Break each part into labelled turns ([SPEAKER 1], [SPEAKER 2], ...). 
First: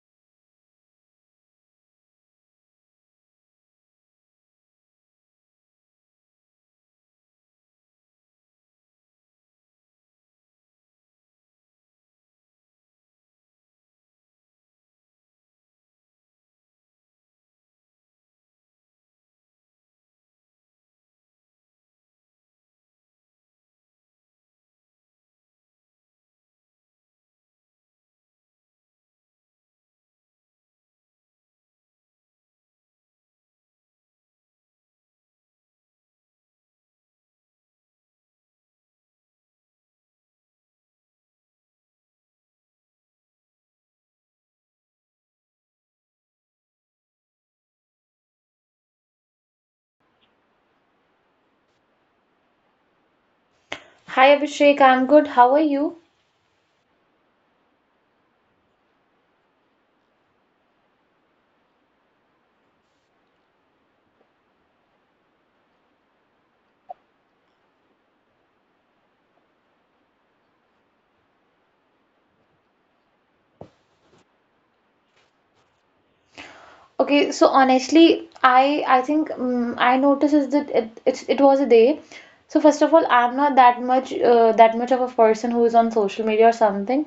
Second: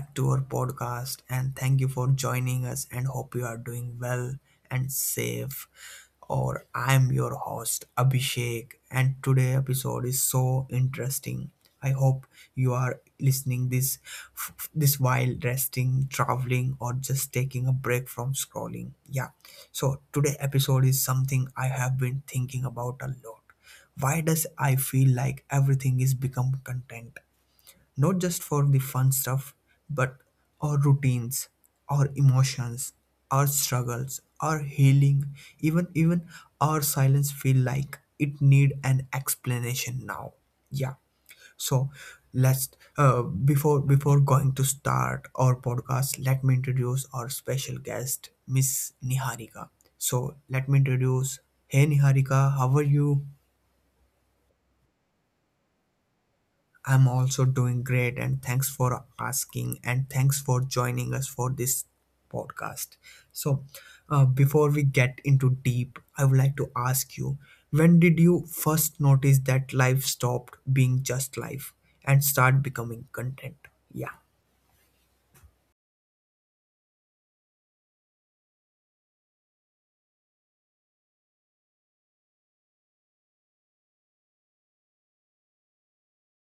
[SPEAKER 1] back to our podcast, and thank you for joining us. And hope you are doing well and safe. Or I'm your host Abhishek, and today episode is so interesting. I hope you are listening this this while resting, traveling, or just taking a break from scrolling. Yeah. So today episode is something I have been thinking about a lot. Why does I feel like everything is become content? Not just for the fun stuff, but our routines, our emotions, our struggles, our healing, even our silence feel like it need an explanation now. Yeah. So let's before going to start our podcast, let me introduce our special guest, Miss Niharika. So let me introduce. Hey Niharika, how are you?
[SPEAKER 2] Hi Abhishek, I'm good. How are you?
[SPEAKER 1] I'm also doing great, and thanks for asking, and thanks for joining us for this podcast. So, before we get into deep, I would like to ask you when did you first notice that life stopped being just life and start becoming content? Yeah,
[SPEAKER 2] Okay, so honestly, I think I noticed is that it was a day. So first of all, I'm not that much that much of a person who is on social media or something,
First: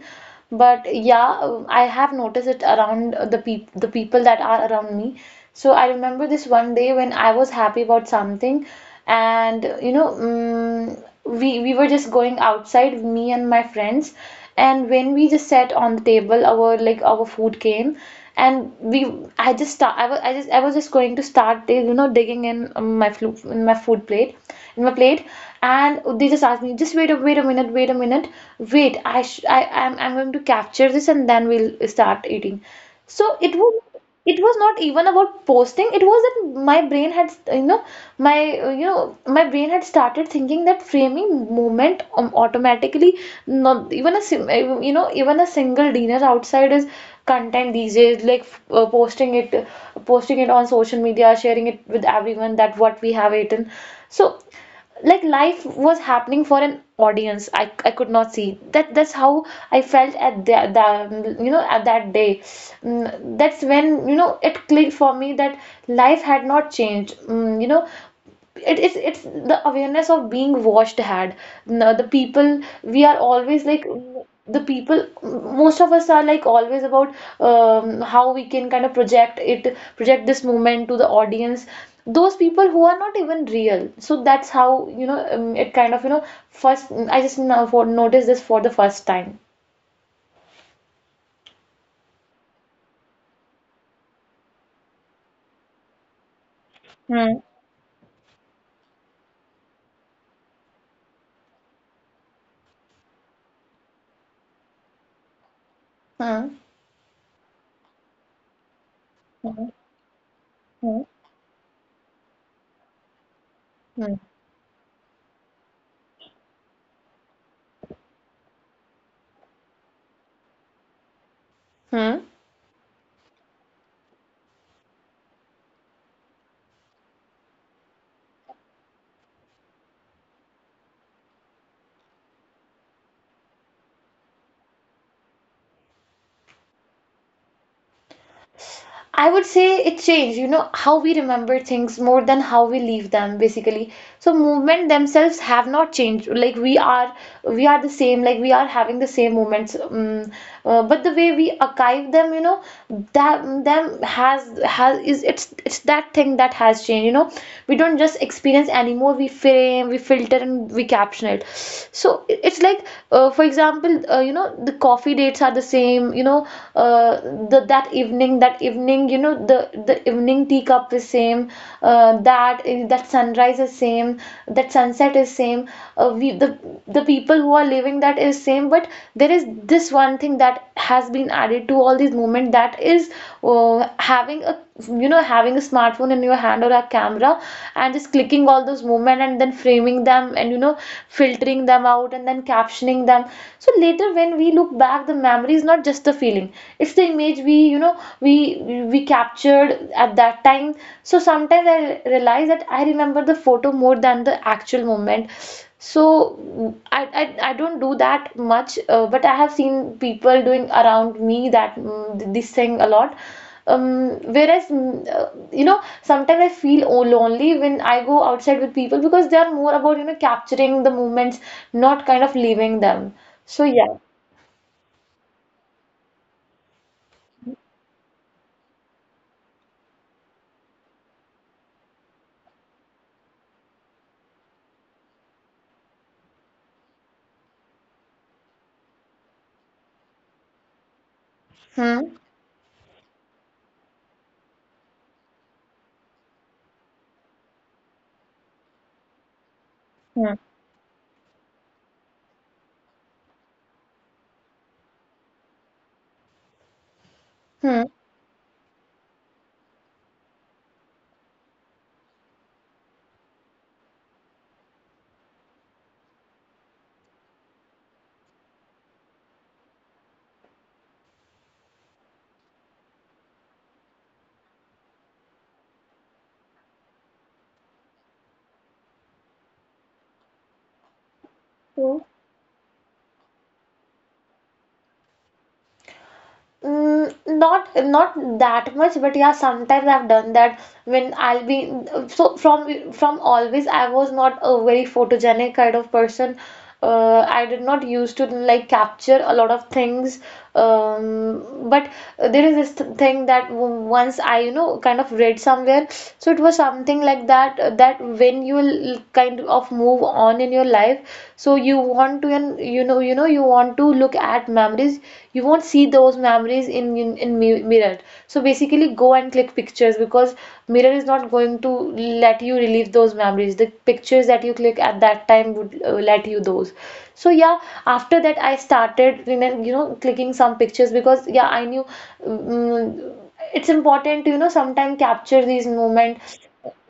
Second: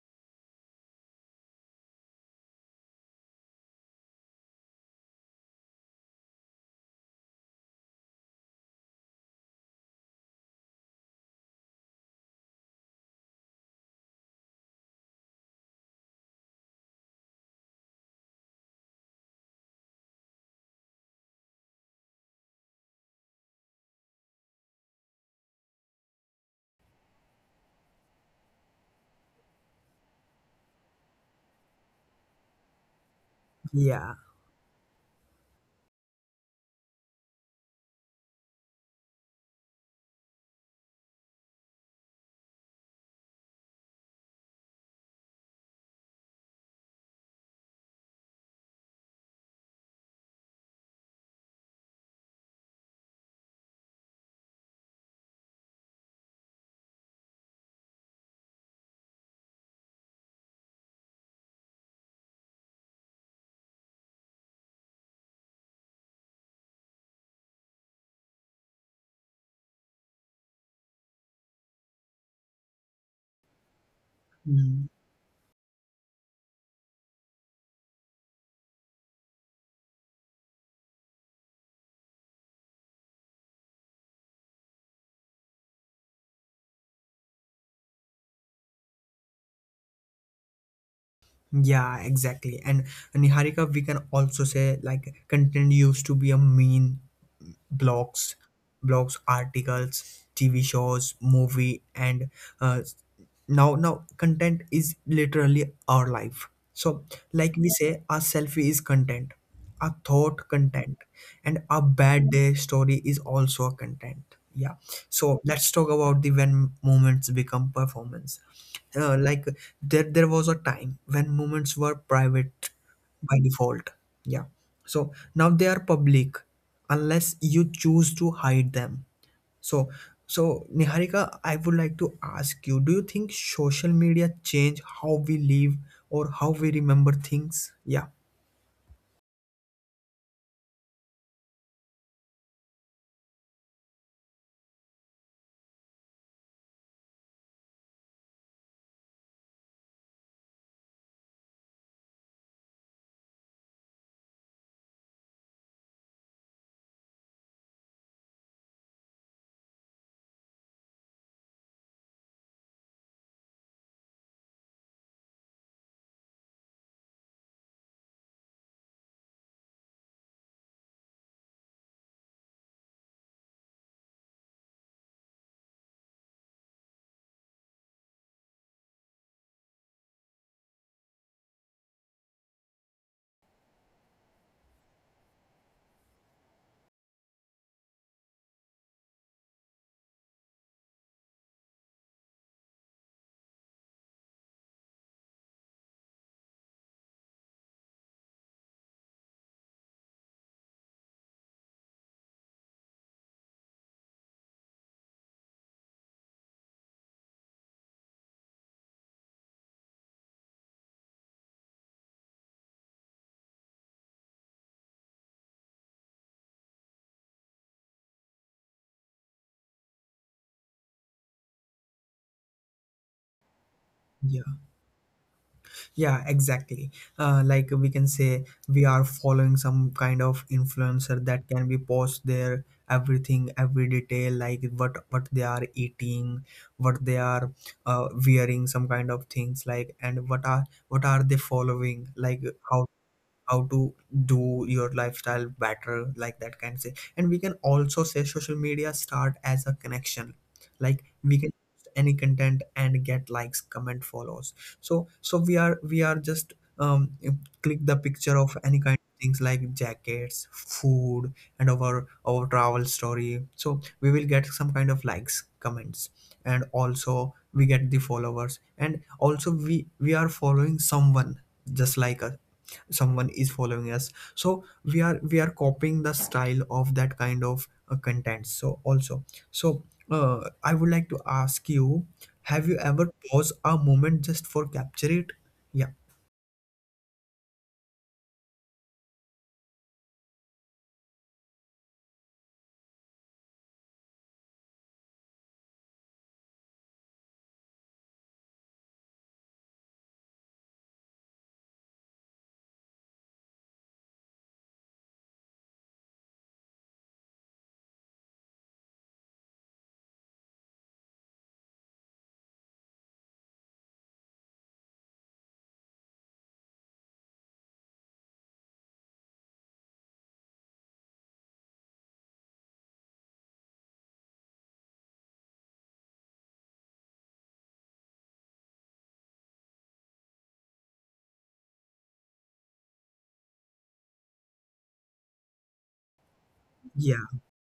[SPEAKER 2] but yeah, I have noticed it around the people that are around me. So I remember this one day when I was happy about something, and we were just going outside, me and my friends, and when we just sat on the table, our food came and we I just start I was I just I was just going to start digging in my plate, and they just asked me, just wait a minute, wait a minute wait I'm going to capture this and then we'll start eating. So
[SPEAKER 1] yeah.
[SPEAKER 2] it was not even about posting. It was that my brain had, you know, my my brain had started thinking that framing movement automatically. Not even you know, even a single dinner outside is content these days, like uh, posting it posting it on social media, sharing it with everyone that what we have eaten. So like life was happening for an audience. I could not see that. That's how I felt at the you know at that day. Mm, that's when you know it clicked for me that life had not changed. Mm, you know, it's the awareness of being watched had. Now, the people we are always like the
[SPEAKER 1] Mm.
[SPEAKER 2] people most of us are like always about how we can kind of project this moment to the audience, those people who are not even real. So that's how, you know, it kind of, you know, first I just now for noticed this for the first time.
[SPEAKER 1] Yeah, exactly. And Niharika, we can also say like content used to be a mean
[SPEAKER 2] Hmm.
[SPEAKER 1] blogs, blogs articles, TV shows, movie, and uh, now content is literally our life.
[SPEAKER 2] Hmm.
[SPEAKER 1] So like we say, a selfie is content,
[SPEAKER 2] Hmm.
[SPEAKER 1] a thought content, and a bad day story is also a content.
[SPEAKER 2] Hmm.
[SPEAKER 1] Yeah. So let's talk about the when moments become performance. Like there was a time when moments were
[SPEAKER 2] Hmm.
[SPEAKER 1] private by default. Yeah, so now they are public unless you choose to hide them. So so Niharika, I would like to ask you, do you think social media change how we live or how we remember things? Yeah,
[SPEAKER 2] I would say it changed, you know, how we remember things more than how we leave them, basically. So movement themselves have not changed. We are the same. Like we are having the same moments, but the way we archive them, you know, that them has is it's that thing that has changed. You know, we don't just experience anymore. We frame, we filter, and we caption passionate. So it's like, for example, you know, the coffee dates are the same, you know. Uh, the that evening, you know, the evening teacup is same. uh, that that sunrise is same. That sunset is same. We the people who are living that is same, but there is this one thing that has been added to all these moments, that is having a, you know, having a smartphone in your hand or a camera, and just clicking all those movement and then framing them, and you know, filtering them out and then captioning them. So later when we look back, the memory is not just the feeling, it's the image we you know we captured at that time. So sometimes I realize that I remember the photo more than the actual moment. So I don't do that much, but I have seen people doing around me that this thing a lot. Whereas, you know, sometimes I feel lonely when I go outside with people because they are more about, you know, capturing the moments, not kind of leaving them. So, yeah.
[SPEAKER 1] yeah. Yeah, exactly. Like we can say we are following some kind of influencer that can be post their everything, every detail, like what they are eating, what they are wearing, some kind of things like, and what are they following,
[SPEAKER 2] Hmm.
[SPEAKER 1] like how how to do your lifestyle better, like that can say. And we can also say social media start as a connection,
[SPEAKER 2] Hmm.
[SPEAKER 1] like we can post any content and get likes, comment, follows. So so we are just um click the picture of any kind of things like jackets, food, and our travel story. So we will get some kind of likes, comments, and also we get the followers, and also we are following someone just like us. Someone is following us, so we are copying the style of that kind of content. So also, so I would like to ask you, have you
[SPEAKER 2] Hmm.
[SPEAKER 1] ever paused a moment just for capture it? Yeah,
[SPEAKER 2] Mm, not that much, but yeah, sometimes I've done that when I'll be. So from always I was not a very photogenic kind of person. I did not used to like capture a lot of things. But there is this thing that once I, you know, kind of read somewhere. So it was something like that, that when you will kind of move on in your life, so you want to, and you know you want to look at memories, you won't see those memories in mirror. So basically go and click pictures, because mirror is not going to let you relieve those memories. The pictures that you click at that time would, let you those. So yeah, after that I started, you know, clicking some pictures, because yeah, I knew, mm, mm, it's important to, you know, sometimes capture these moment,
[SPEAKER 1] yeah,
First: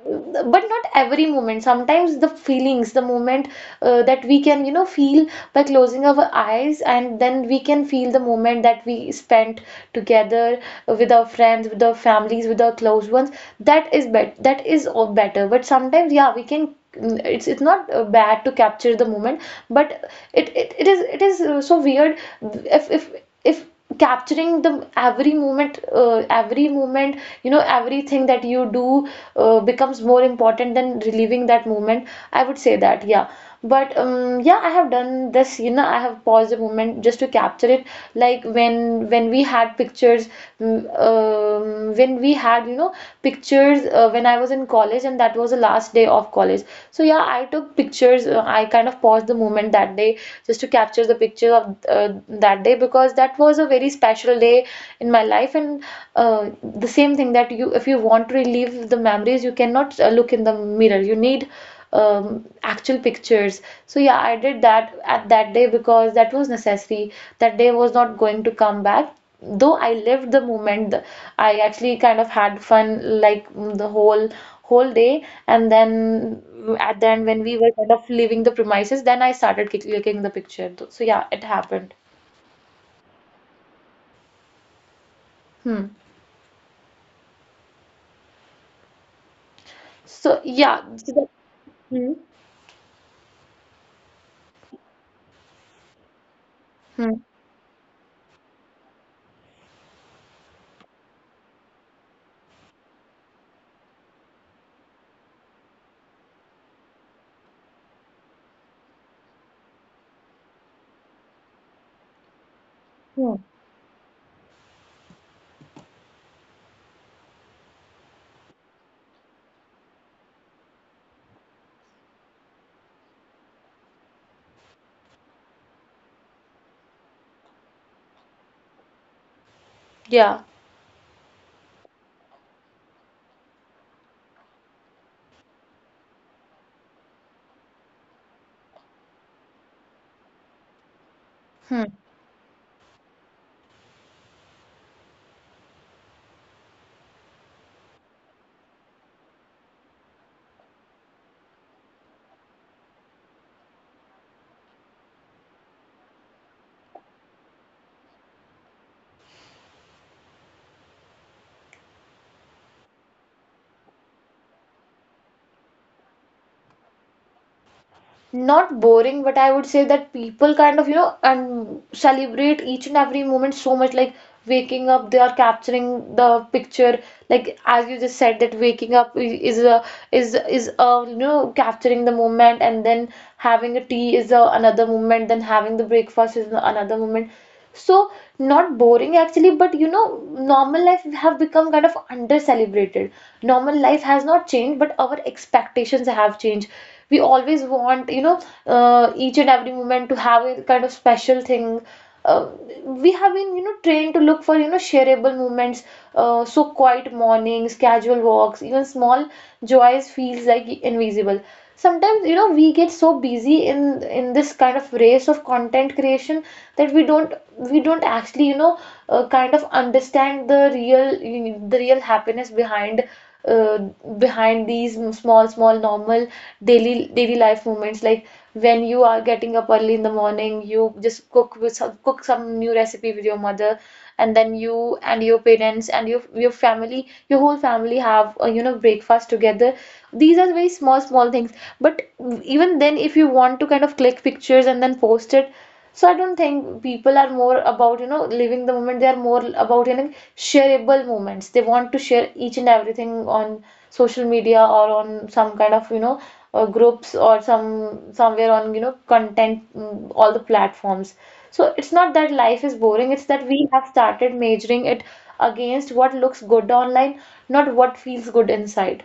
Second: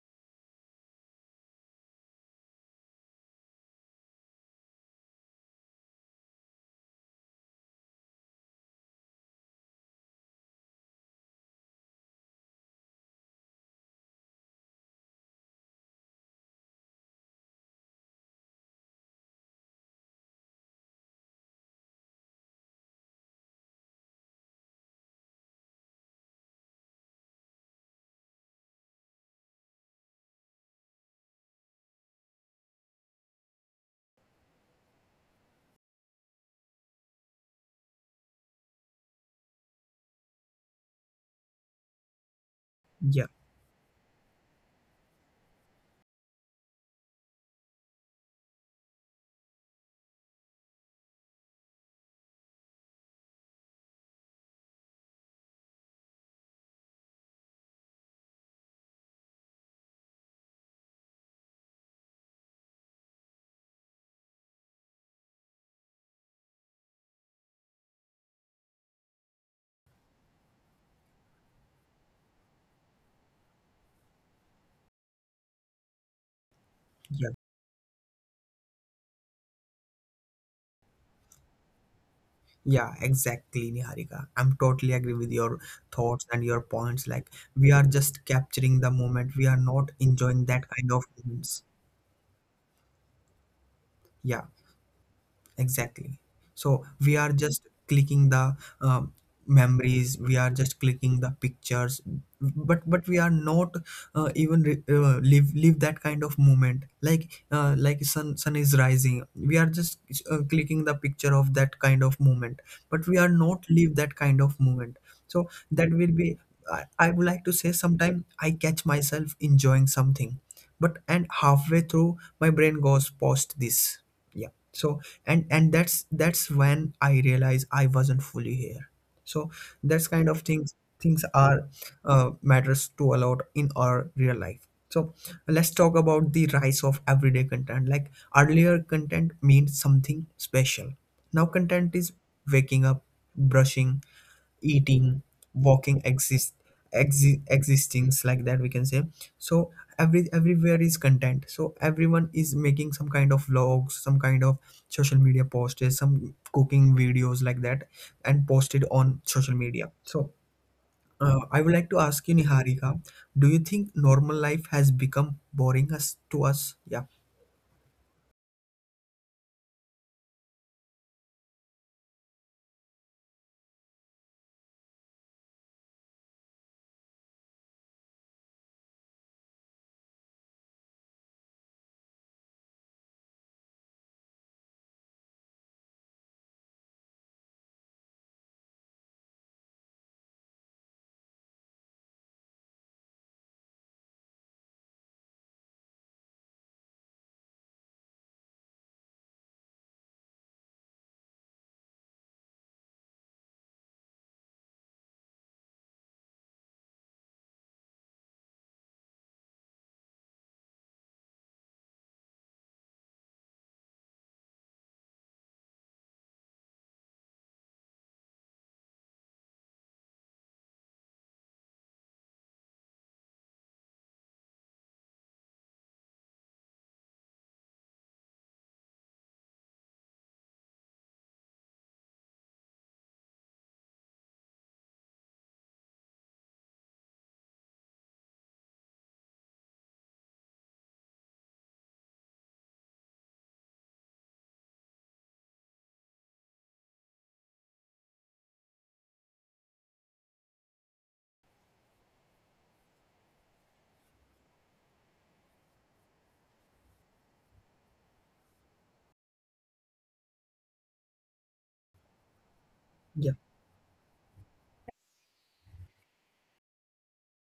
[SPEAKER 2] but not every moment. Sometimes the feelings, the moment that we can, you know, feel by closing our eyes, and then we can feel the moment that we spent together with our friends, with our families, with our close ones, that is bet that is all better. But sometimes, yeah, we can, it's not bad to capture the moment, but it is so weird if, if capturing the every moment, you know, everything that you do becomes more important than reliving that moment, I would say that. Yeah, but yeah, I have done this, you know, I have paused a moment just to capture it, like when we had pictures, um, when we had, you know,
[SPEAKER 1] yeah,
[SPEAKER 2] pictures when I was in college, and that was the last day of college. So yeah, I took pictures. Uh, I kind of paused the moment that day just to capture the picture of uh, that day, because that was a very special day in my life. And uh, the same thing, that you, if you want to relive the memories, you cannot look in the mirror. You need um, actual pictures. So yeah, I did that at that day because that was necessary. That day was not going to come back. Though I lived the moment, I actually kind of had fun, like, mm, the whole whole day, and then at the end
[SPEAKER 1] yeah.
[SPEAKER 2] when we were kind of leaving the premises, then I started clicking the picture. So yeah, it happened.
[SPEAKER 1] Yeah, exactly, Niharika, I'm totally agree with your
[SPEAKER 2] Hmm.
[SPEAKER 1] thoughts and your points, like we are just capturing the moment, we are not
[SPEAKER 2] So
[SPEAKER 1] enjoying that
[SPEAKER 2] yeah,
[SPEAKER 1] kind of
[SPEAKER 2] so that,
[SPEAKER 1] moments.
[SPEAKER 2] hmm.
[SPEAKER 1] Yeah. Exactly. So
[SPEAKER 2] Hmm.
[SPEAKER 1] we are just clicking the memories. We are just clicking the pictures, but we are not even live that kind of moment. Like sun is rising. We are just clicking the picture of that kind of moment, but we are
[SPEAKER 2] Hmm.
[SPEAKER 1] not live that kind of moment. So that will be. I would like to say sometime I catch myself enjoying something, but and halfway through my brain goes post this. Yeah. So and that's when I realized I wasn't fully here. So that's kind
[SPEAKER 2] Yeah,
[SPEAKER 1] of things are matters to a lot in our real life. So let's talk about the rise of everyday content. Like earlier, content means something special. Now
[SPEAKER 2] hmm.
[SPEAKER 1] content is waking up, brushing, eating, walking, exist existings, like that we can say. So every everywhere is content, so everyone is making some kind of vlogs, some kind of social media posts, some cooking videos like that, and posted on social media. So I would like to ask you Niharika, do you think normal life has become boring us to us? Yeah.
[SPEAKER 2] Not boring, but I would say that people kind of, you know, and celebrate each and every moment so much. Like waking up, they are capturing the picture. Like as you just said, that waking up is a, is a you know, capturing the moment, and then having a tea is a, another moment. Then having the breakfast is another moment. So not boring actually, but you know, normal life have become kind of under celebrated. Normal life has not changed, but our expectations have changed. We always want, you know, each and every moment to have a kind of special thing. uh, we have been, you know, trained to look for, you know, shareable moments. So quiet mornings, casual walks, even small joys feels like invisible. Sometimes, you know, we get so busy in this kind of race of content creation that we don't actually, you know, kind of understand the real, happiness behind, uh, behind these small, small, normal, daily daily life moments. Like when you are getting up early in the morning, you just cook with some, cook some new recipe with your mother, and then you and your parents and your family, your whole family have a, you know, breakfast together. These are very small things, but even then, if you want to kind of click pictures and then post it. So I don't think people are more about, you know, living the moment. They are more about, you know, shareable moments. They want to share each and everything on social media, or on some kind of, you know, groups, or some somewhere on, you know, content, all the platforms. So it's not that life is boring, it's that we have started measuring
[SPEAKER 1] Yeah.
[SPEAKER 2] it against what looks good online, not what feels good inside.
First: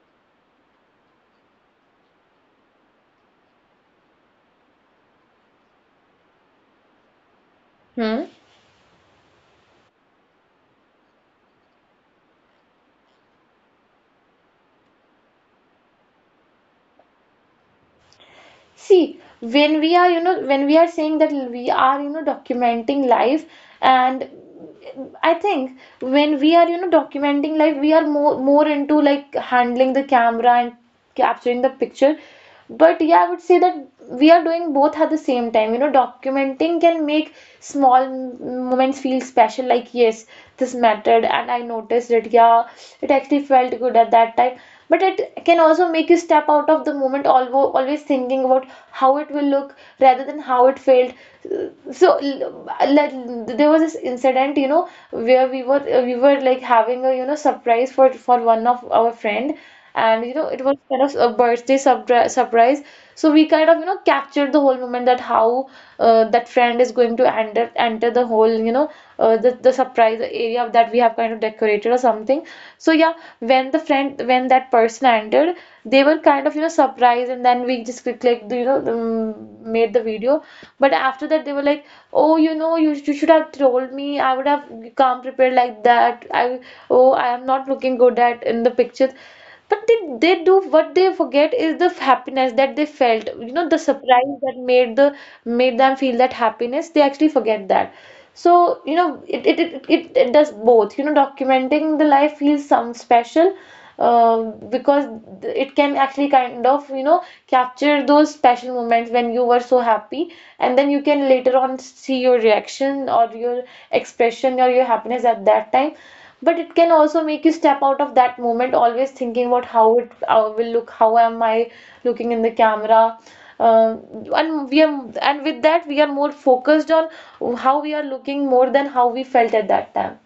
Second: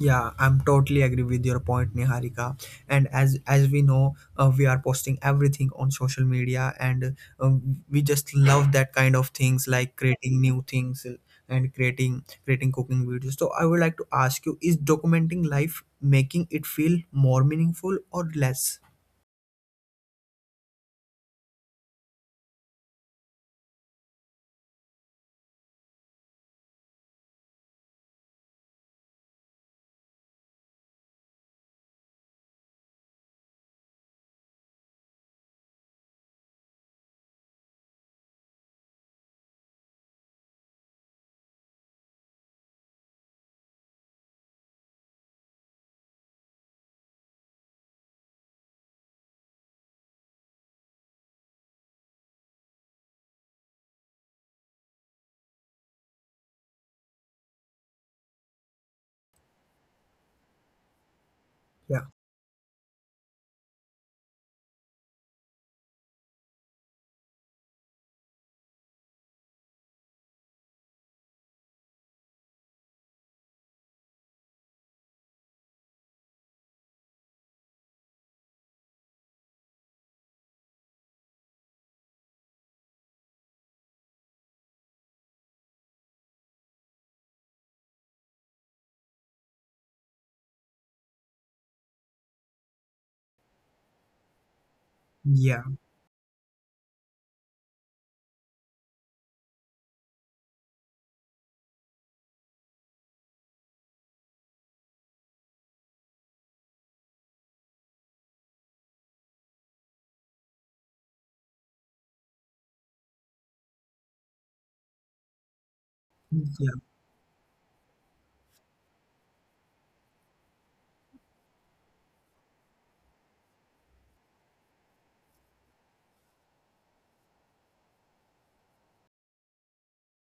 [SPEAKER 1] Yeah, I'm totally agree with your point, Niharika. And as we know, we are posting everything on social media, and we
[SPEAKER 2] Hmm?
[SPEAKER 1] just love that kind of things, like creating new things and creating cooking videos. So I would like to ask you: is documenting life making it feel more meaningful or less?
[SPEAKER 2] See, when we are, you know, when we are saying that we are, you know, documenting life, and I think when we are, you know, documenting life, we are more into like handling the camera and capturing the picture. But yeah, I would say that we are doing both at the same time. You know, documenting can make small moments feel special, like, yes, this mattered, and I noticed it. Yeah, it actually felt good at that time. But it can also make you step out of the moment, always thinking about how it will look rather than how it felt. So, l- there was this incident, you know, where we were like having a, you know, surprise for one of our friend, and you know, it was kind of a birthday
[SPEAKER 1] Yeah,
[SPEAKER 2] surprise. So we kind of, you know, captured the whole moment that how that friend is going to enter the whole, you know, the surprise area that we have kind of decorated or something. So yeah, when the friend, when that person entered, they were kind of, you know, surprised, and then we just clicked, you know, made the video. But after that, they were like, "Oh, you know, you should have told me. I would have come prepared like that. I am not looking good at in the pictures." But they do, what they forget is the happiness that they felt, you know, the surprise that made the,
[SPEAKER 1] yeah,
[SPEAKER 2] made them feel that happiness, they actually forget that. So you know, it does both. You know, documenting the life feels some special, uh, because it can actually kind of, you know, capture those special moments when you were so happy, and then you can later on see your reaction or your expression or your happiness at that time. But it can also make you step out of that moment, always thinking about how it will look, how am I looking in the camera. Um and we are, and with that we are more focused on how we are looking more than how we felt at that time.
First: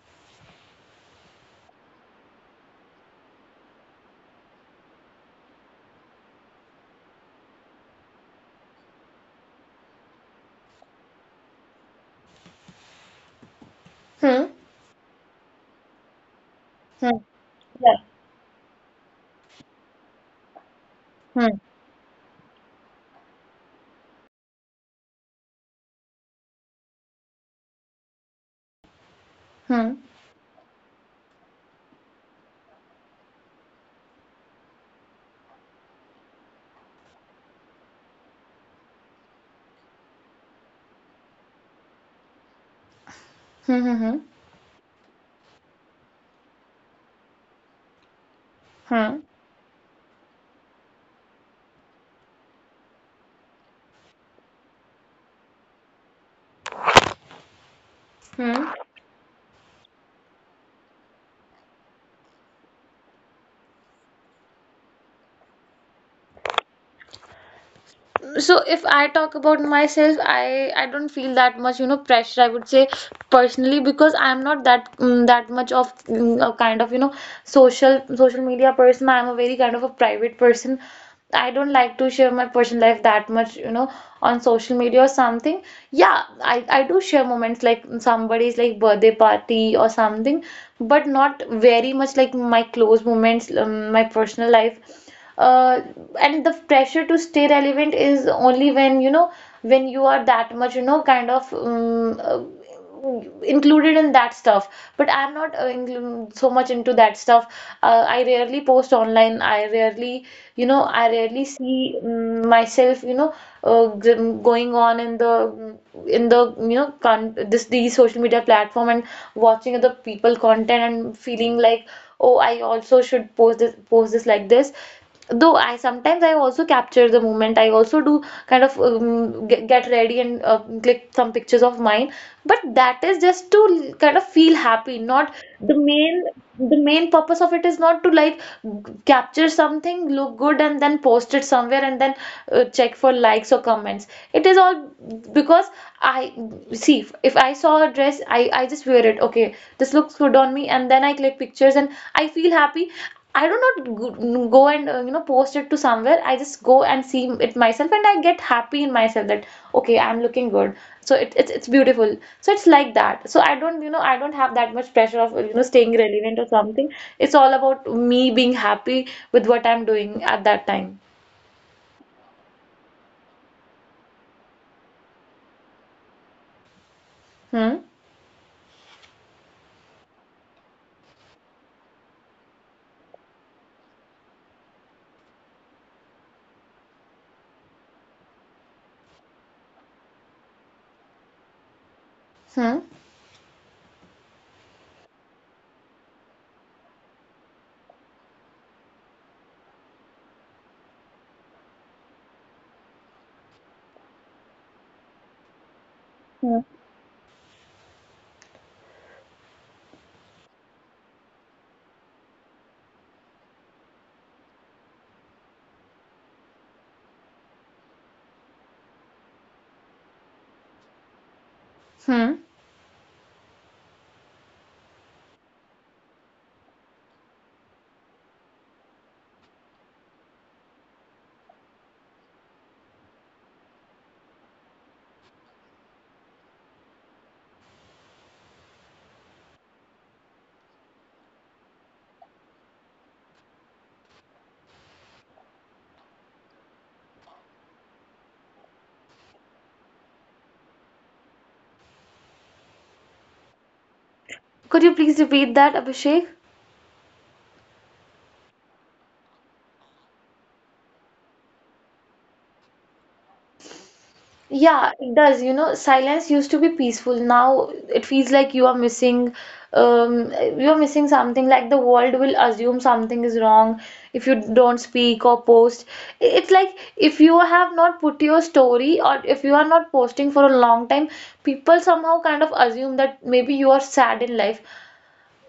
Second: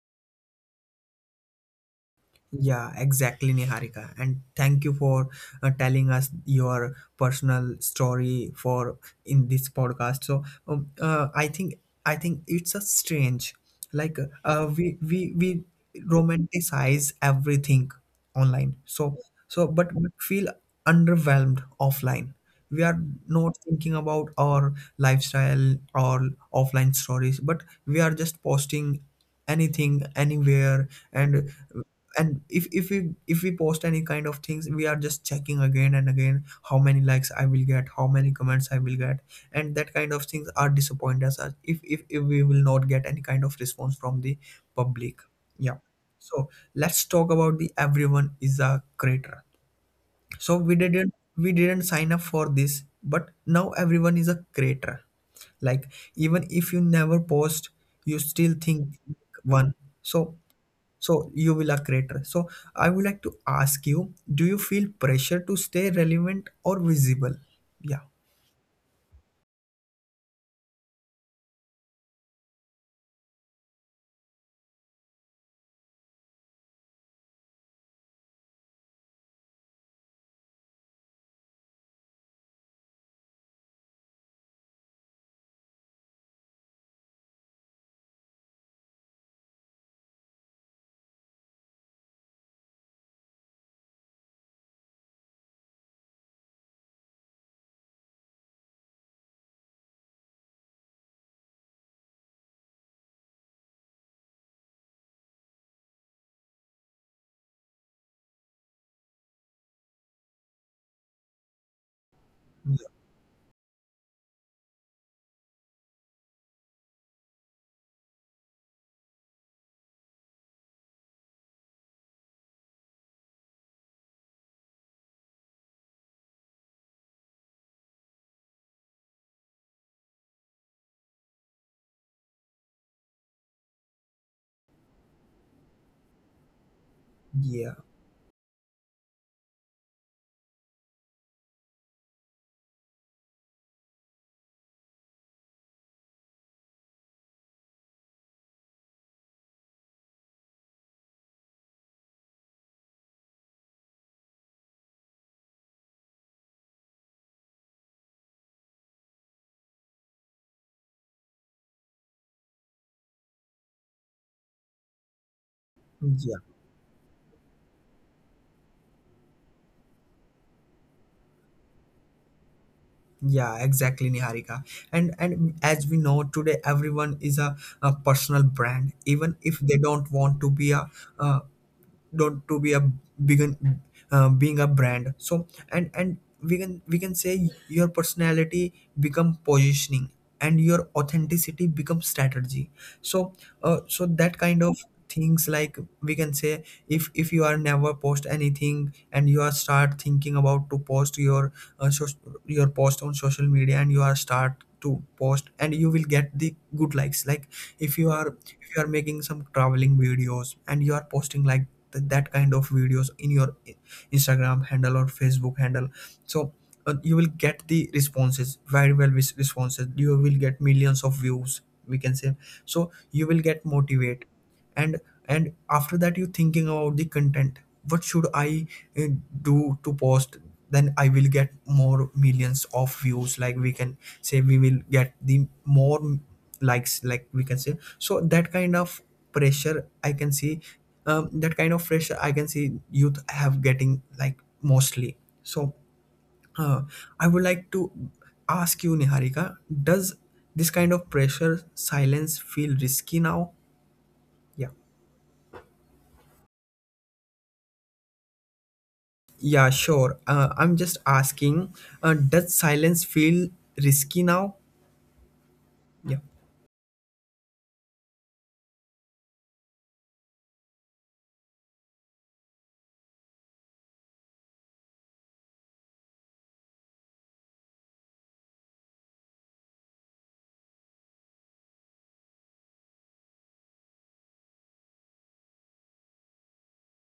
[SPEAKER 1] yeah, exactly, Niharika. And thank you for telling us your personal story for in this podcast. So, I think it's a strange, like
[SPEAKER 2] Hmm.
[SPEAKER 1] we romanticize
[SPEAKER 2] Hmm.
[SPEAKER 1] everything
[SPEAKER 2] Yeah.
[SPEAKER 1] online. So so, but we feel
[SPEAKER 2] Hmm.
[SPEAKER 1] underwhelmed offline. We are not thinking about our lifestyle or offline stories, but we are just posting
[SPEAKER 2] Hmm. Hmm.
[SPEAKER 1] anything anywhere. and and if we post any kind of things, we are just checking again and again, how many likes I will get, how many comments I will get. And that kind of things are disappointed us, if if we will not get any kind of response from the
[SPEAKER 2] Hmm. Hmm.
[SPEAKER 1] public. Yeah. So let's talk about the everyone is a creator.
[SPEAKER 2] Hmm.
[SPEAKER 1] So we didn't sign up for this, but now everyone is a creator. Like even if you never post, you still think one. So
[SPEAKER 2] Hmm.
[SPEAKER 1] so you will a creator. So I would like to ask you, do you feel pressure to stay relevant or visible? Yeah,
[SPEAKER 2] So if I talk about myself, I don't feel that much, you know, pressure, I would say, personally, because I'm not that that much of a kind of, you know, social media person. I'm a very kind of a private person. I don't like to share my personal life that much, you know, on social media or something. Yeah, I do share moments like somebody's like birthday party or something, but not very much like my close moments, my personal life. uh, and the pressure to stay relevant is only when, you know, when you are that much, you know, kind of included in that stuff. But I'm not inclu- so much into that stuff. I rarely post online. I rarely, you know, I rarely see myself, you know, uh, g- going on in the, in the, you know, con, this, these social media platform, and watching other people content and feeling like, oh, I also should post this, post this like this. Though I sometimes I also capture the moment. I also do kind of get ready and click some pictures of mine. But that is just to kind of feel happy. Not the
[SPEAKER 1] yeah,
[SPEAKER 2] main, the main purpose of it is not to like capture something, look good, and then post it somewhere, and then check for likes or comments. It is all because I see, if I saw a dress, I just wear it. Okay, this looks good on me, and then I click pictures and I feel happy. I do not go and you know, post it to somewhere. I just go and see it myself, and I get happy in myself that, okay, I'm looking good. So it, it's beautiful. So it's like that. So I don't, you know, I don't have that
[SPEAKER 1] yeah,
[SPEAKER 2] much pressure of, you know, staying relevant or something. It's all about me being happy with what I'm doing at that time.
[SPEAKER 1] yeah, exactly, Niharika. And as we know, today everyone is a personal brand, even
[SPEAKER 2] Hmm.
[SPEAKER 1] if they don't want to be a don't to be a vegan, being a brand. So and we can say your personality become positioning, and your authenticity becomes strategy. So so
[SPEAKER 2] Hmm.
[SPEAKER 1] that kind of things. Like we can say, if you are never post anything and you are start thinking about to post your uh, so, your post on social media, and you are start to post, and you will get the good likes. Like if you
[SPEAKER 2] Hmm.
[SPEAKER 1] are, if you are making some traveling videos and you are posting like that kind of videos in your Instagram handle or Facebook handle, so you will get the responses very well. With responses you will get millions of views, we can say. So you will get
[SPEAKER 2] Hmm.
[SPEAKER 1] motivate. and and after that you thinking about the content, what should I uh, do to post, then I will get more millions of views, like we can say, we will get the more likes, like we can say. So that kind of pressure I can see. That kind of pressure I can see youth have getting like mostly. So uh, I would like to ask you, Niharika, does this kind of pressure silence feel risky now? Yeah.
[SPEAKER 2] Could you please repeat that, Abhishek?
[SPEAKER 1] Yeah, sure. I'm just asking, does silence feel risky now? Yeah.
[SPEAKER 2] Yeah, it does. You know, silence used to be peaceful. Now it feels like um, you are missing something. Like the world will assume something is wrong if you don't speak or post. It's like if you have not put your story or if you are not posting for a long time, people somehow kind of assume that maybe you are sad in life.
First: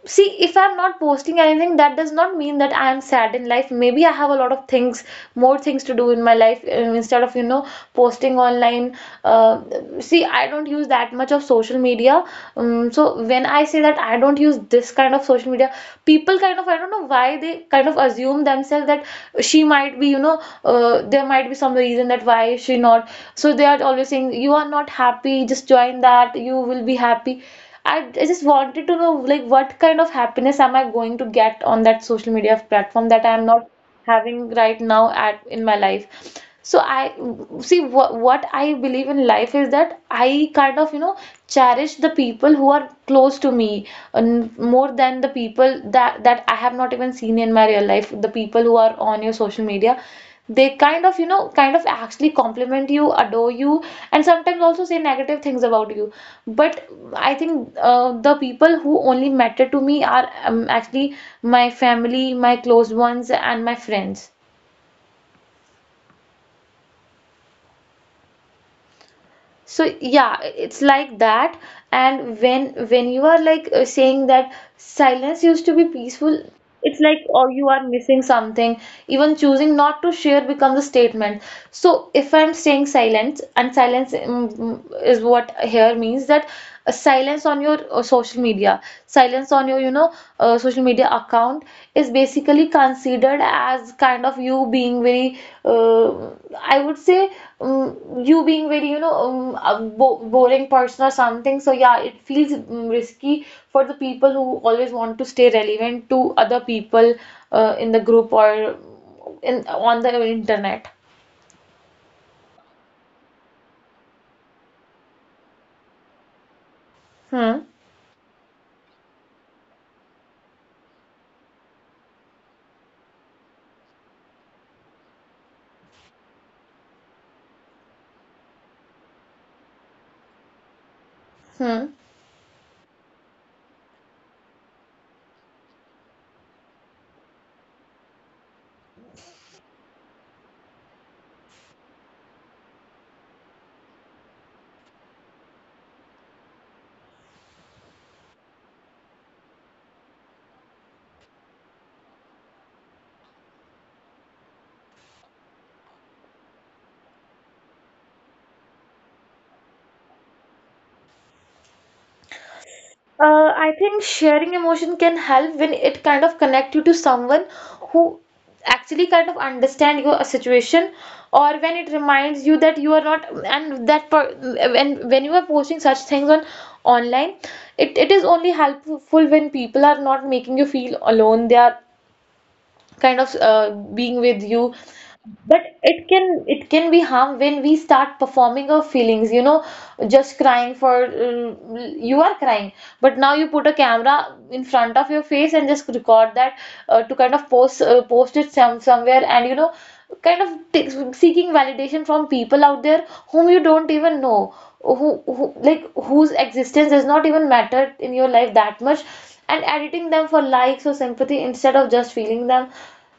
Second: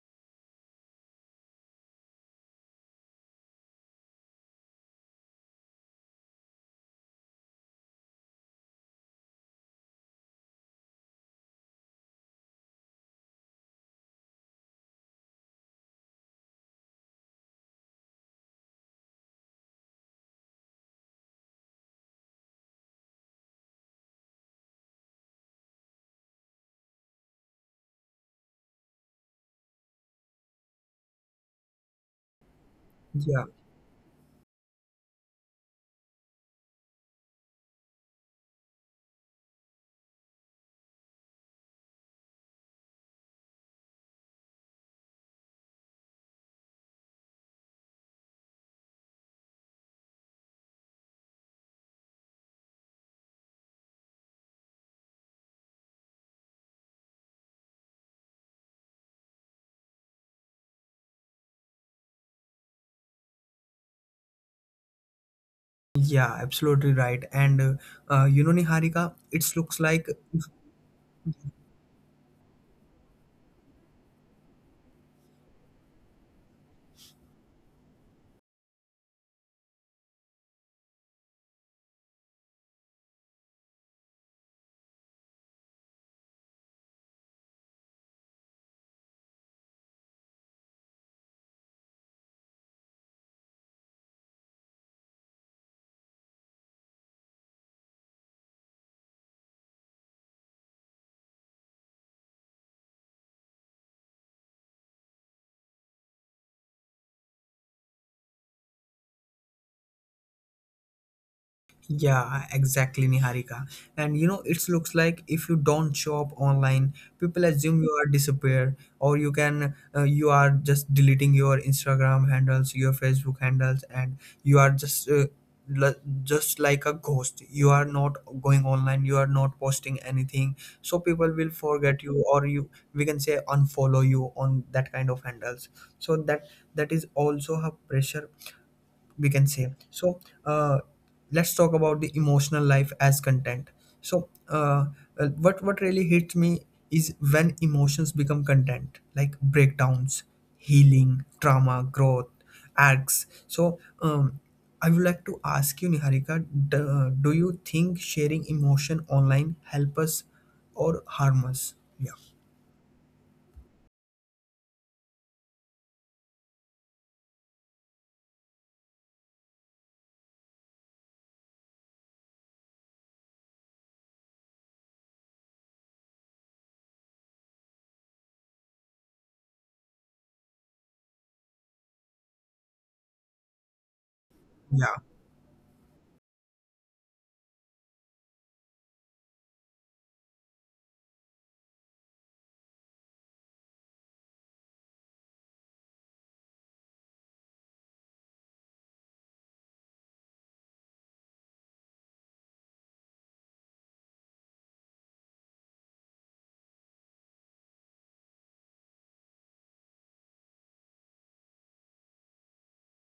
[SPEAKER 2] See, if I'm not posting anything, that does not mean that I am sad in life. Maybe I have a lot of things, more things to do in my life instead of, you know, posting online. Uh, See, I don't use that much of social media. So when I say that I don't use this kind of social media, people kind of, I don't know why they kind of assume themselves that she might be, you know, there might be some reason that why she not. So they are always saying, you are not happy, just join that, you will be happy. I just wanted to know like what kind of happiness am I going to get on that social media platform that I'm
[SPEAKER 1] Yeah.
[SPEAKER 2] not having right now at in my life. So I see what I believe in life is that I kind of, you know, cherish the people who are close to me, and more than the people that I have not even seen in my real life, the people who are on your social media, they kind of, you know, kind of actually compliment you, adore you, and sometimes also say negative things about you. But I think the people who only matter to me are actually my family, my close ones, and my friends.
[SPEAKER 1] Yeah, absolutely right. And you know, Niharika, it looks
[SPEAKER 2] So
[SPEAKER 1] like,
[SPEAKER 2] yeah, it's like that. And when you are like saying that silence used to be peaceful, it's like, or you are missing something, even choosing not to share becomes a statement. So if I'm saying silence, and silence is what here means that a silence on your social media, silence on your, you know, social media account, is basically considered as kind of you being very, uh, I would say, um, you being very, you know, a bo boring person or something. So yeah, it feels risky for the people who always want to stay relevant to other people, in the group or in on the internet.
[SPEAKER 1] yeah, exactly, Niharika. And you know, it looks like if you don't show up online, people
[SPEAKER 2] Hmm.
[SPEAKER 1] assume you are disappear, or you can you are just deleting your Instagram handles, your Facebook handles, and you are just l- just like a ghost. You are not going online. You are not posting anything, so people will
[SPEAKER 2] Hmm.
[SPEAKER 1] forget you, or you we can say unfollow you on that kind of handles. So that that is also a pressure, we can say. So uh, let's talk about the emotional life as content. So what really hits me is when emotions become content, like breakdowns, healing, trauma, growth arcs. So I would like to ask you Niharika, do you think sharing emotion online help us or harm us? Yeah,
[SPEAKER 2] I think sharing emotion can help when it kind of connect you to someone who actually kind of understand your situation, or when it reminds you that you are not, and that per, when you are posting such things on online, it is only helpful when people are not making you feel alone, they are kind of being with you.
[SPEAKER 1] yeah.
[SPEAKER 2] But it can, it can be harm when we start performing our feelings, you know, just crying for, you are crying, but now you put a camera in front of your face and just record that to kind of post it some somewhere, and you know, kind of t seeking validation from people out there whom you don't even know, who like whose existence does not even matter in your life that much, and editing them for likes or sympathy instead of just feeling them.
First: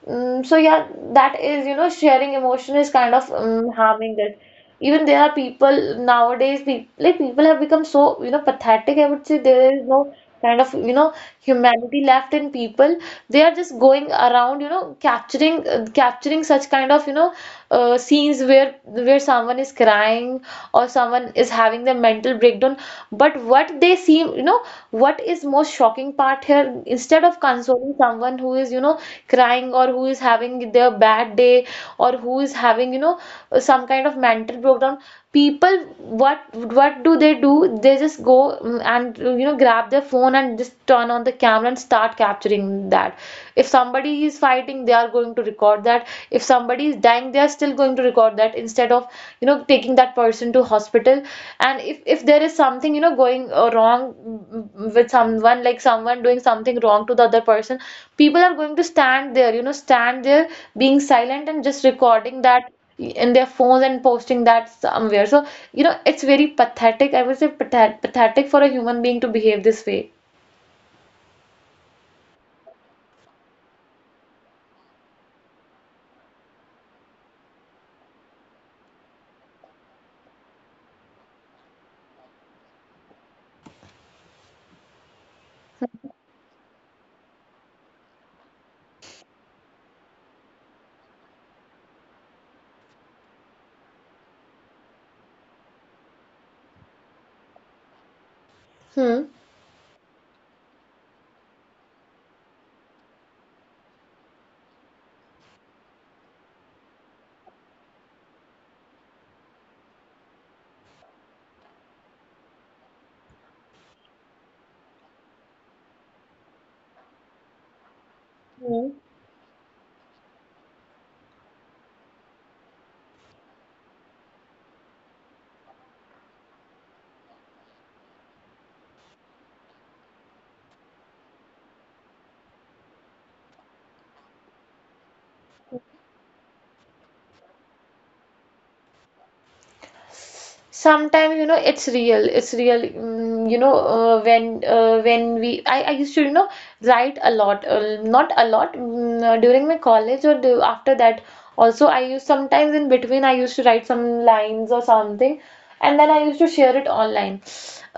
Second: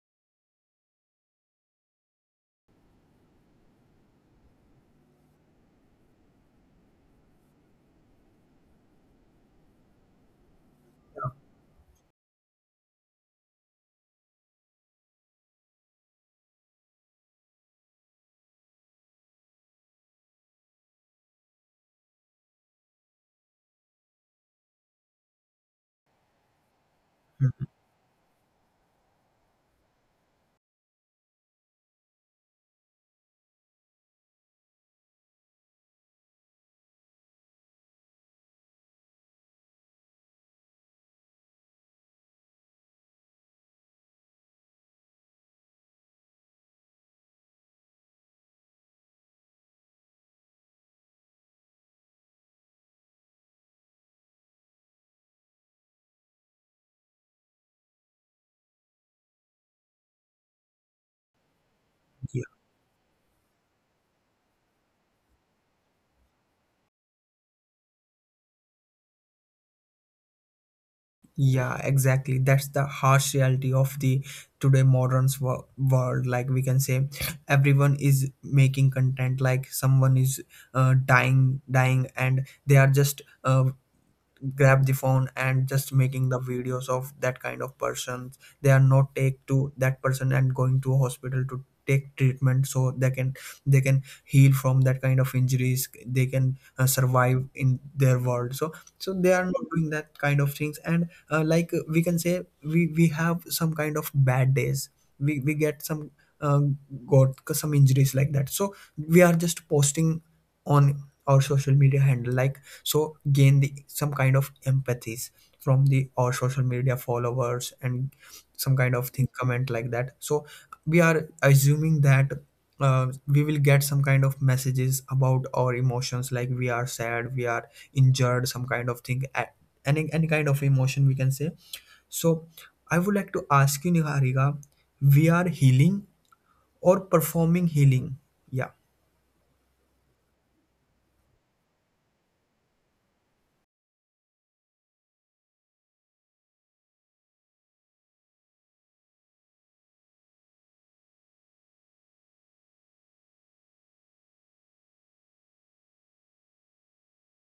[SPEAKER 2] So yeah, that is, you know, sharing emotion is kind of harming it. Even there are people nowadays, people like people have become so, you know, pathetic. I would say there is no kind of, you know, humanity left in people. They are just going around, you know, capturing such kind of, you know, scenes where someone is crying or someone is having their mental breakdown. But what they seem, you know, what is most shocking part here, instead of
[SPEAKER 1] Mhm.
[SPEAKER 2] consoling someone who is, you know, crying or who is having their bad day or who is having, you know, some kind of mental breakdown, people, what what do they do, they just go and you know, grab their phone and just turn on the camera and start capturing that. If somebody is fighting, they are going to record that. If somebody is dying, they are still going to record that instead of, you know, taking that person to hospital. And if there is something, you know, going wrong with someone, like someone doing something wrong to the other person, people are going to stand there, you know, stand there being silent and just recording that in their phones and posting that somewhere. So, you know, it's very pathetic. I would say pathetic for a human being to behave this way.
[SPEAKER 1] Yeah, exactly. That's the harsh reality of the today modern world. Like we can say, everyone is making content. Like someone is dying, and they are just grab the phone and just making the videos of that kind of persons. They are not take to that person and going to a hospital to take treatment, so they can heal from that kind of injuries, they can survive in their world. So so
[SPEAKER 2] Hmm.
[SPEAKER 1] they are not doing that kind of things. And like we can say we have some kind of bad days, we get some um, got some injuries like that. So we are just posting on our social media handle, like, so gain the some kind of empathies from the our social media followers, and some kind of thing comment like that. So we are assuming that we will get some kind of messages about our emotions, like we are sad, we are injured, some kind of any kind of emotion we can say. So I would like to ask you, Niharika, we are healing or performing healing? Yeah,
[SPEAKER 2] Sometimes, you know, it's real. It's real. Mm, you know, when we I used to, you know, write a lot, not a lot mm, during my college or do, after that. Also, I used sometimes in between I used to write some lines or something, and then I used to share it online.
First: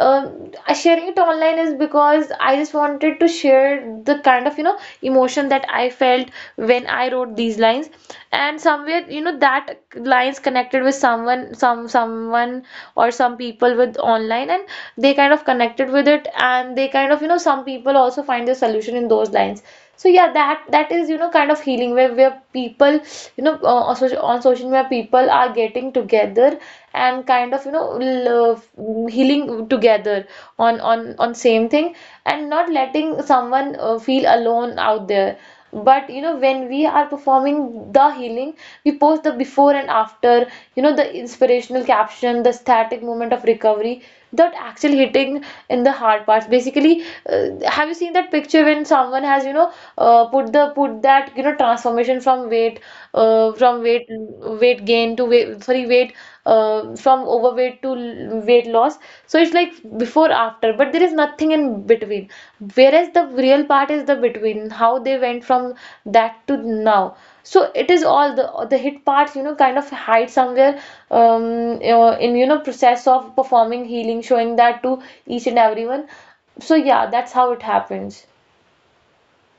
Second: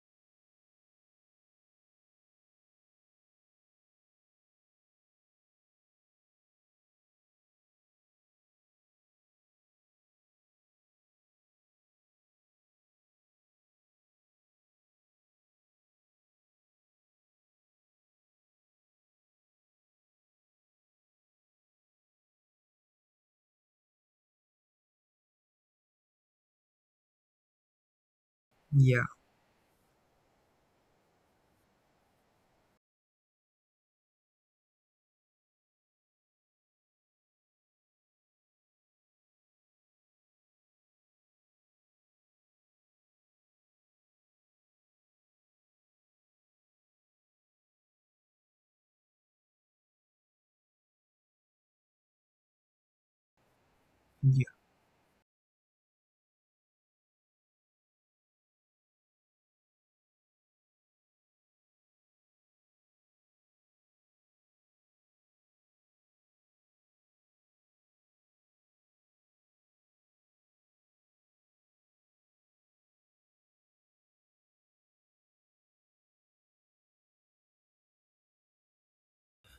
[SPEAKER 2] Sharing it online is because I just wanted to share the kind of you know emotion that I felt when I wrote these lines, and somewhere you know that lines connected with someone, someone or some people with online, and they kind of connected with it, and they kind of you know some people also find the solution in those lines. So yeah, that is you know kind of healing where people you know on social media people are getting together and kind of you know love,
[SPEAKER 1] yeah.
[SPEAKER 2] healing together on same thing and not letting someone feel alone out there. But you know when we are performing the healing, we post the before and after, you know, the inspirational caption, the static moment of recovery that actually hitting in the hard parts basically. Have you seen that picture when someone has you know put that you know transformation from weight, from weight weight gain to weight sorry weight from overweight to weight loss? So it's like before after, but there is nothing in between, whereas the real part is the between, how they went from that to now. So it is all the hit parts you know kind of hide somewhere in you know process of performing healing, showing that to each and everyone. So yeah, that's how it happens.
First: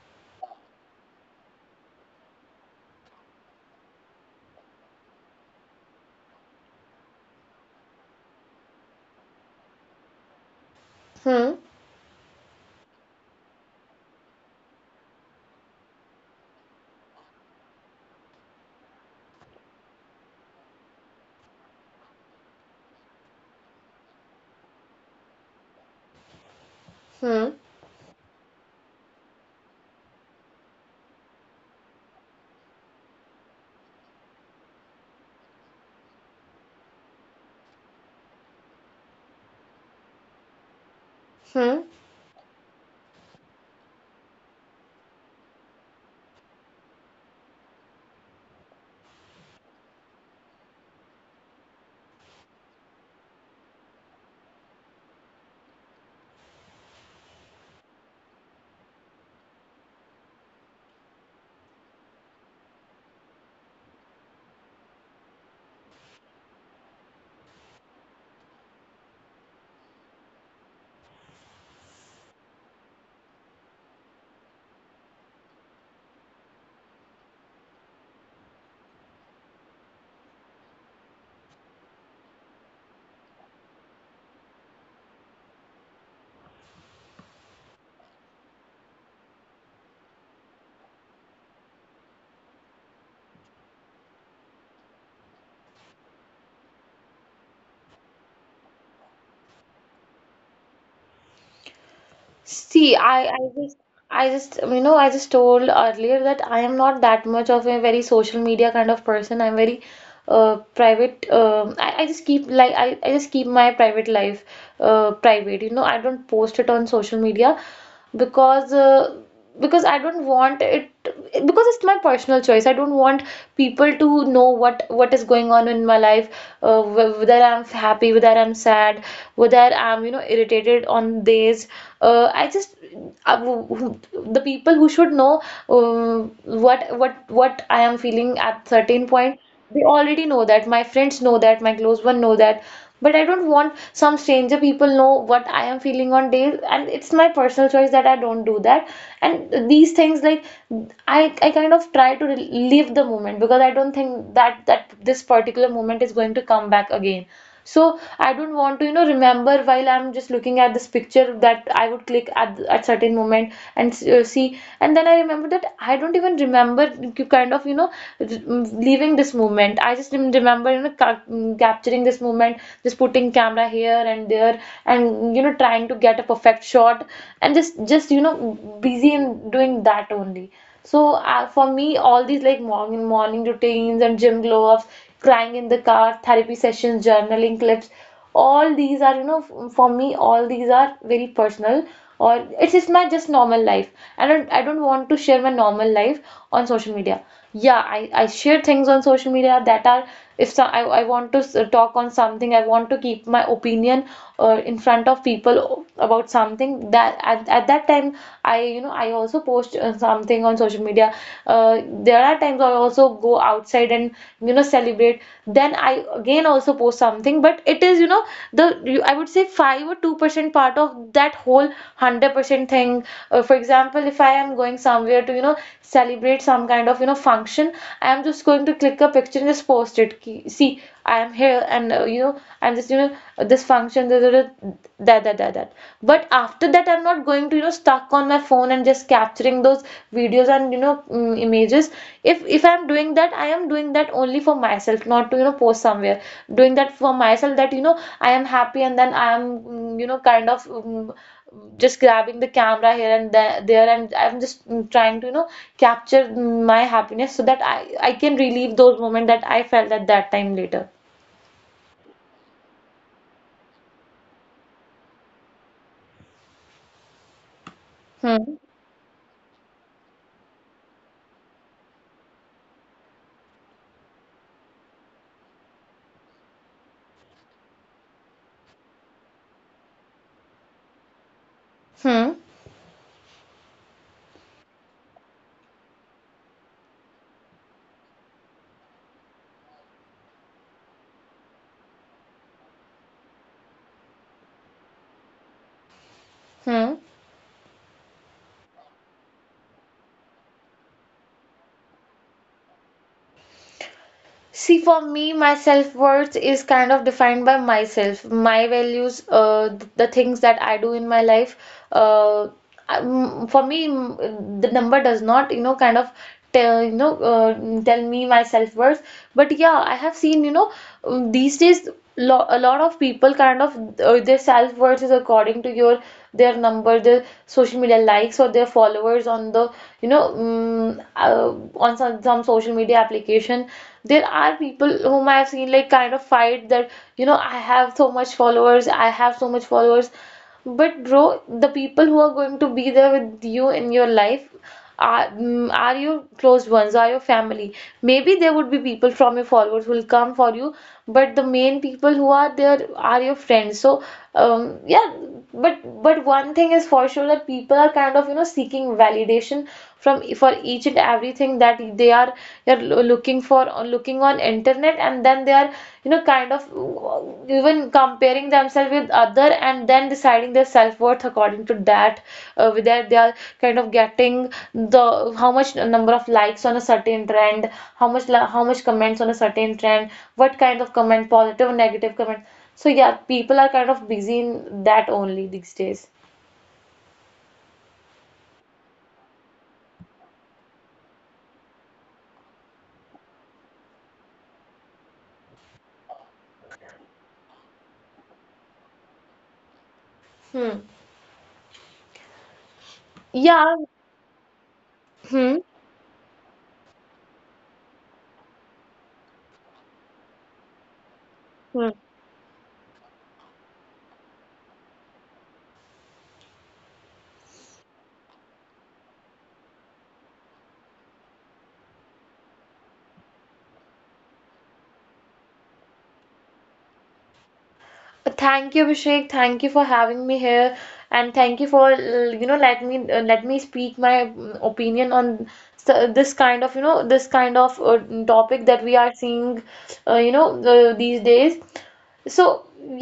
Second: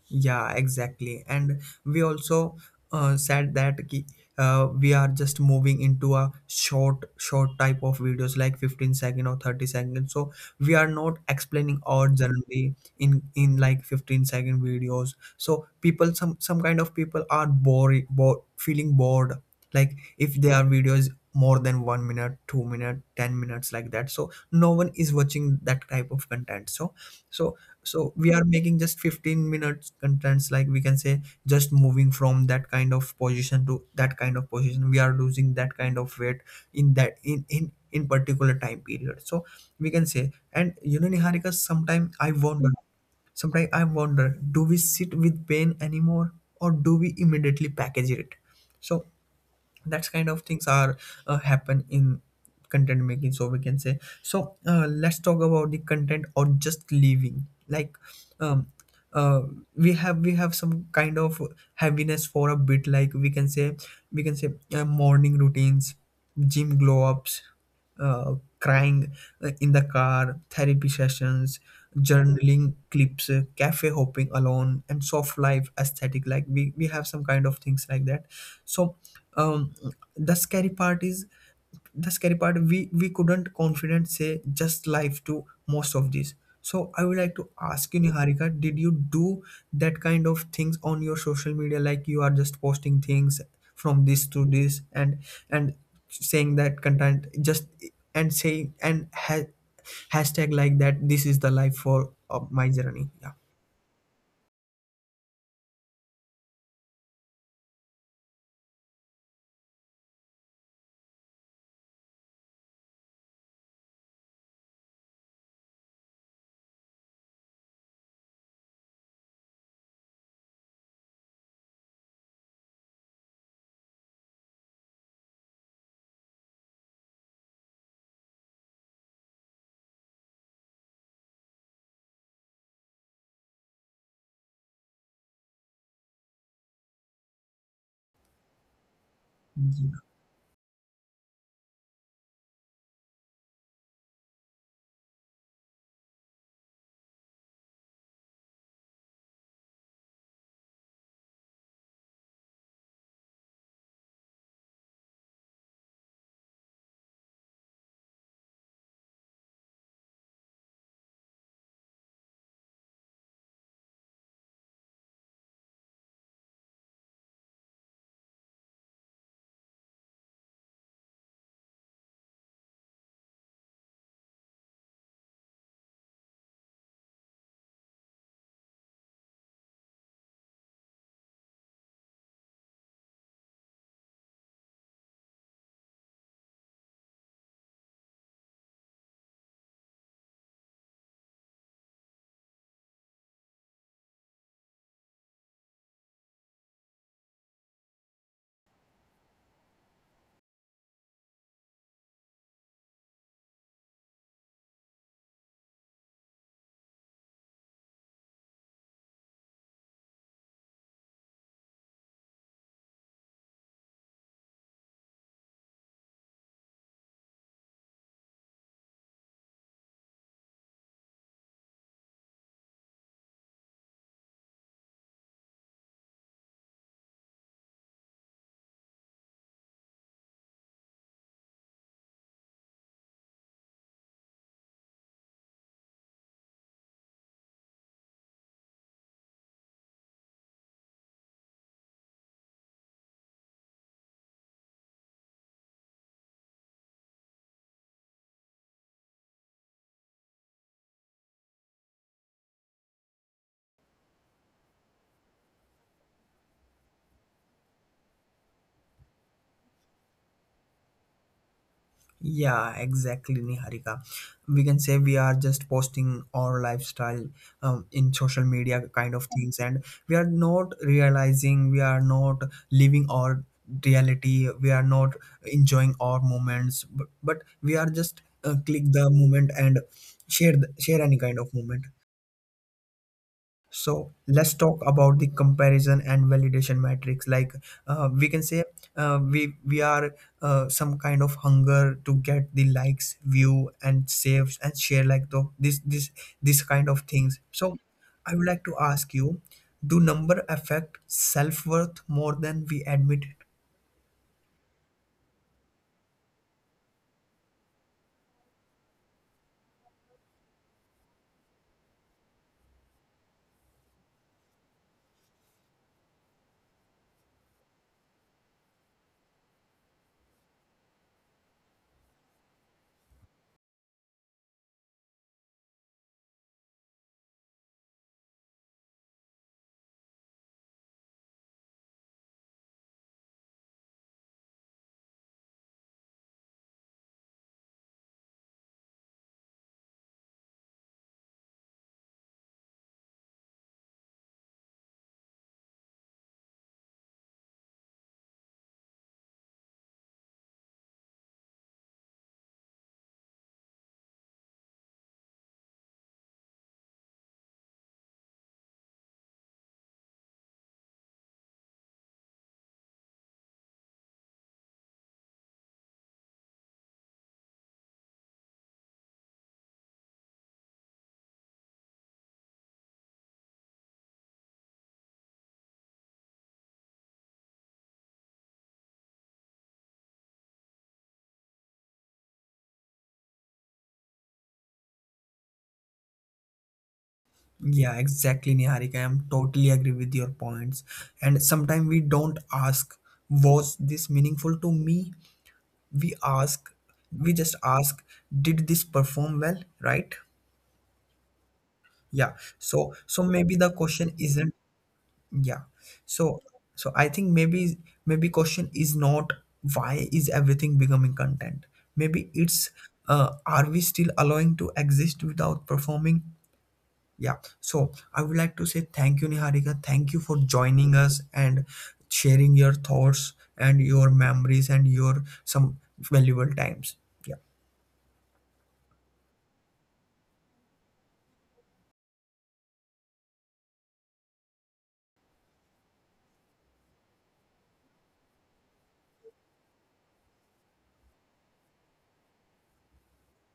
[SPEAKER 1] Yeah, exactly. And we also uh, said that ki- we are just moving into a short type of videos like 15 second or 30 second. So we are not
[SPEAKER 2] hmm
[SPEAKER 1] explaining our journey in like 15-second videos. So people, some kind of people are bored, feeling bored. Like if their videos more than 1 minute, 2 minute, 10 minutes like that. So no one is watching that type of content.
[SPEAKER 2] hmm
[SPEAKER 1] So so we are making just 15 minutes contents, like we can say, just moving from that kind of position to that kind of position. We are losing that kind of weight in that in particular time period, so we can say. And you know, Niharika,
[SPEAKER 2] hmm
[SPEAKER 1] sometimes I wonder, do we sit with pain anymore, or do we immediately package it? So that kind of things are happen in content making, so we can say. So let's talk about the content, or just leaving like um uh, we have some kind of heaviness for a bit, like we can say. We can say, morning routines, gym glow ups, uh, crying in the car, therapy sessions, journaling clips, cafe hopping alone, and soft life aesthetic. Like we have some kind of things like that. So um the scary part is, the scary part, we couldn't confident say just life to most of these. So I would like to ask you, Niharika, did you do that kind of things on your social media, like you are just posting things from this to this, and saying that content just, and saying and ha- hashtag like that, this is the life for my journey.
[SPEAKER 2] See, I just, you know, I just told earlier that I am not that much of a very social media kind of person. I'm very private. I just keep like I just keep my private life private. You know, I don't post it on social media because because I don't want it, because it's my personal choice. I don't want people to know what is going on in my life, whether I'm happy, whether I'm sad, whether I'm you know irritated on days. I just I, who- The people who should know what I am feeling at certain point,
[SPEAKER 1] Yeah.
[SPEAKER 2] they already know that. My friends know that. My close one know that, but I don't want some stranger people know what I am feeling on days, and it's my personal choice that I don't do that. And these things, like I kind of try to live the moment because I don't think that this particular moment is going to come back again. So I don't want to, you know, remember while I'm just looking at this picture that I would click at certain moment and see, and then I remember that I don't even remember you kind of, you know, leaving this moment. I just remember, you know, capturing this moment, just putting camera here and there, and you know, trying to get a perfect shot, and just you know, busy in doing that only. So for me, all these like morning routines and gym glow ups, crying in the car, therapy sessions, journaling clips, all these are you know for me all these are very personal, or it's just my just normal life. I don't want to share my normal life on social media. Yeah, I share things on social media that are, if so, I want to talk on something, I want to keep my opinion in front of people about something, that at that time I you know I also post something on social media. There are times I also go outside and you know celebrate. Then I again also post something, but it is you know the I would say 5 or 2 percent part of that whole 100% thing. For example, if I am going somewhere to you know celebrate some kind of you know function, I am just going to click a picture and just post it: see, I am here and you know I'm just you know this function, da, da, that that that that but after that I'm not going to you know stuck on my phone and just capturing those videos and you know images. If I'm doing that, I am doing that only for myself, not to you know post somewhere, doing that for myself, that you know I am happy, and then I am you know kind of just grabbing the camera here and there, and I'm just trying to you know capture my happiness so that I can relive those moments that I felt at that time later.
[SPEAKER 1] Yeah, exactly, Niharika. We can say we are just posting our lifestyle in social media kind
[SPEAKER 2] Hmm.
[SPEAKER 1] of things, and we are not realizing, we are not living our reality, we are not enjoying our moments, but we are just click the moment and share any kind of moment.
[SPEAKER 2] Hmm.
[SPEAKER 1] So let's talk about the comparison and validation metrics. Like we can say, we are some kind of hunger to get the likes, view, and saves and share, like the, this kind of things.
[SPEAKER 2] Hmm.
[SPEAKER 1] So I would like to ask you, do number affect self worth more than we admit it?
[SPEAKER 2] See, for me, my self-worth is kind of defined by myself, my values, the things that I do in my life. Uh, for me, the number does not, you know, kind of tell, you know, tell me my self-worth. But yeah, I have seen, you know, these days, lo a lot of people kind of their self-worth is according to your their number, their social media likes or their followers on the, you know, on some social media application. There are people whom I have seen like kind of fight that, you know, I have so much followers, I have so much followers. But bro, the people who are going to be there with you in your life are, are your close ones, are your family. Maybe there would be people from your followers who will come for you, but the main people who are there are your friends. So, yeah, but one thing is for sure that people are kind of you know seeking validation from for each and everything that they are looking for looking on internet, and then they are you know kind of even comparing themselves with other and then deciding their self-worth according to that, with that they are kind of getting the how much number of likes on a certain trend, how much how much comments on a certain trend, what kind of comment, positive or negative comment. So yeah, people are kind of busy in that only these days.
[SPEAKER 1] Yeah, exactly, Niharika. I'm totally agree with your points. And sometimes we don't ask, was this meaningful to me? we ask we just ask, did this perform well, right?
[SPEAKER 2] Hmm.
[SPEAKER 1] Yeah. so so maybe the question
[SPEAKER 2] Yeah.
[SPEAKER 1] isn't yeah
[SPEAKER 2] Hmm.
[SPEAKER 1] so so I think maybe, maybe question is not, why is everything becoming content? Maybe
[SPEAKER 2] Hmm.
[SPEAKER 1] it's, are we still allowing to exist without performing? Yeah. So I would like to say thank you, Niharika, thank you for joining us and sharing your thoughts and your memories and your some valuable times. Yeah.
[SPEAKER 2] Thank you, Abhishek. Thank you for having me here, and thank you for you know let me speak my opinion on this kind of you know this kind of topic that we are seeing, you know these days. So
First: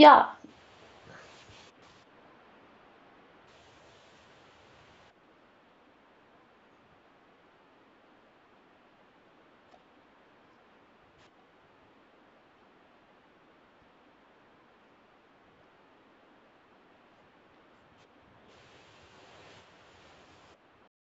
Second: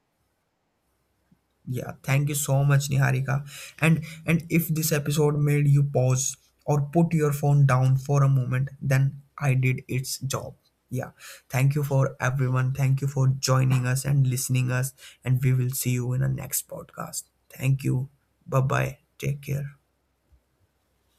[SPEAKER 2] yeah.
[SPEAKER 1] Yeah, thank you so much, Niharika. And if this episode made you pause or put your phone down for a moment, then I did its job. Yeah. Thank you for everyone. Thank you for joining us and listening us. And we will see you in the next podcast. Thank you. Bye bye. Take care.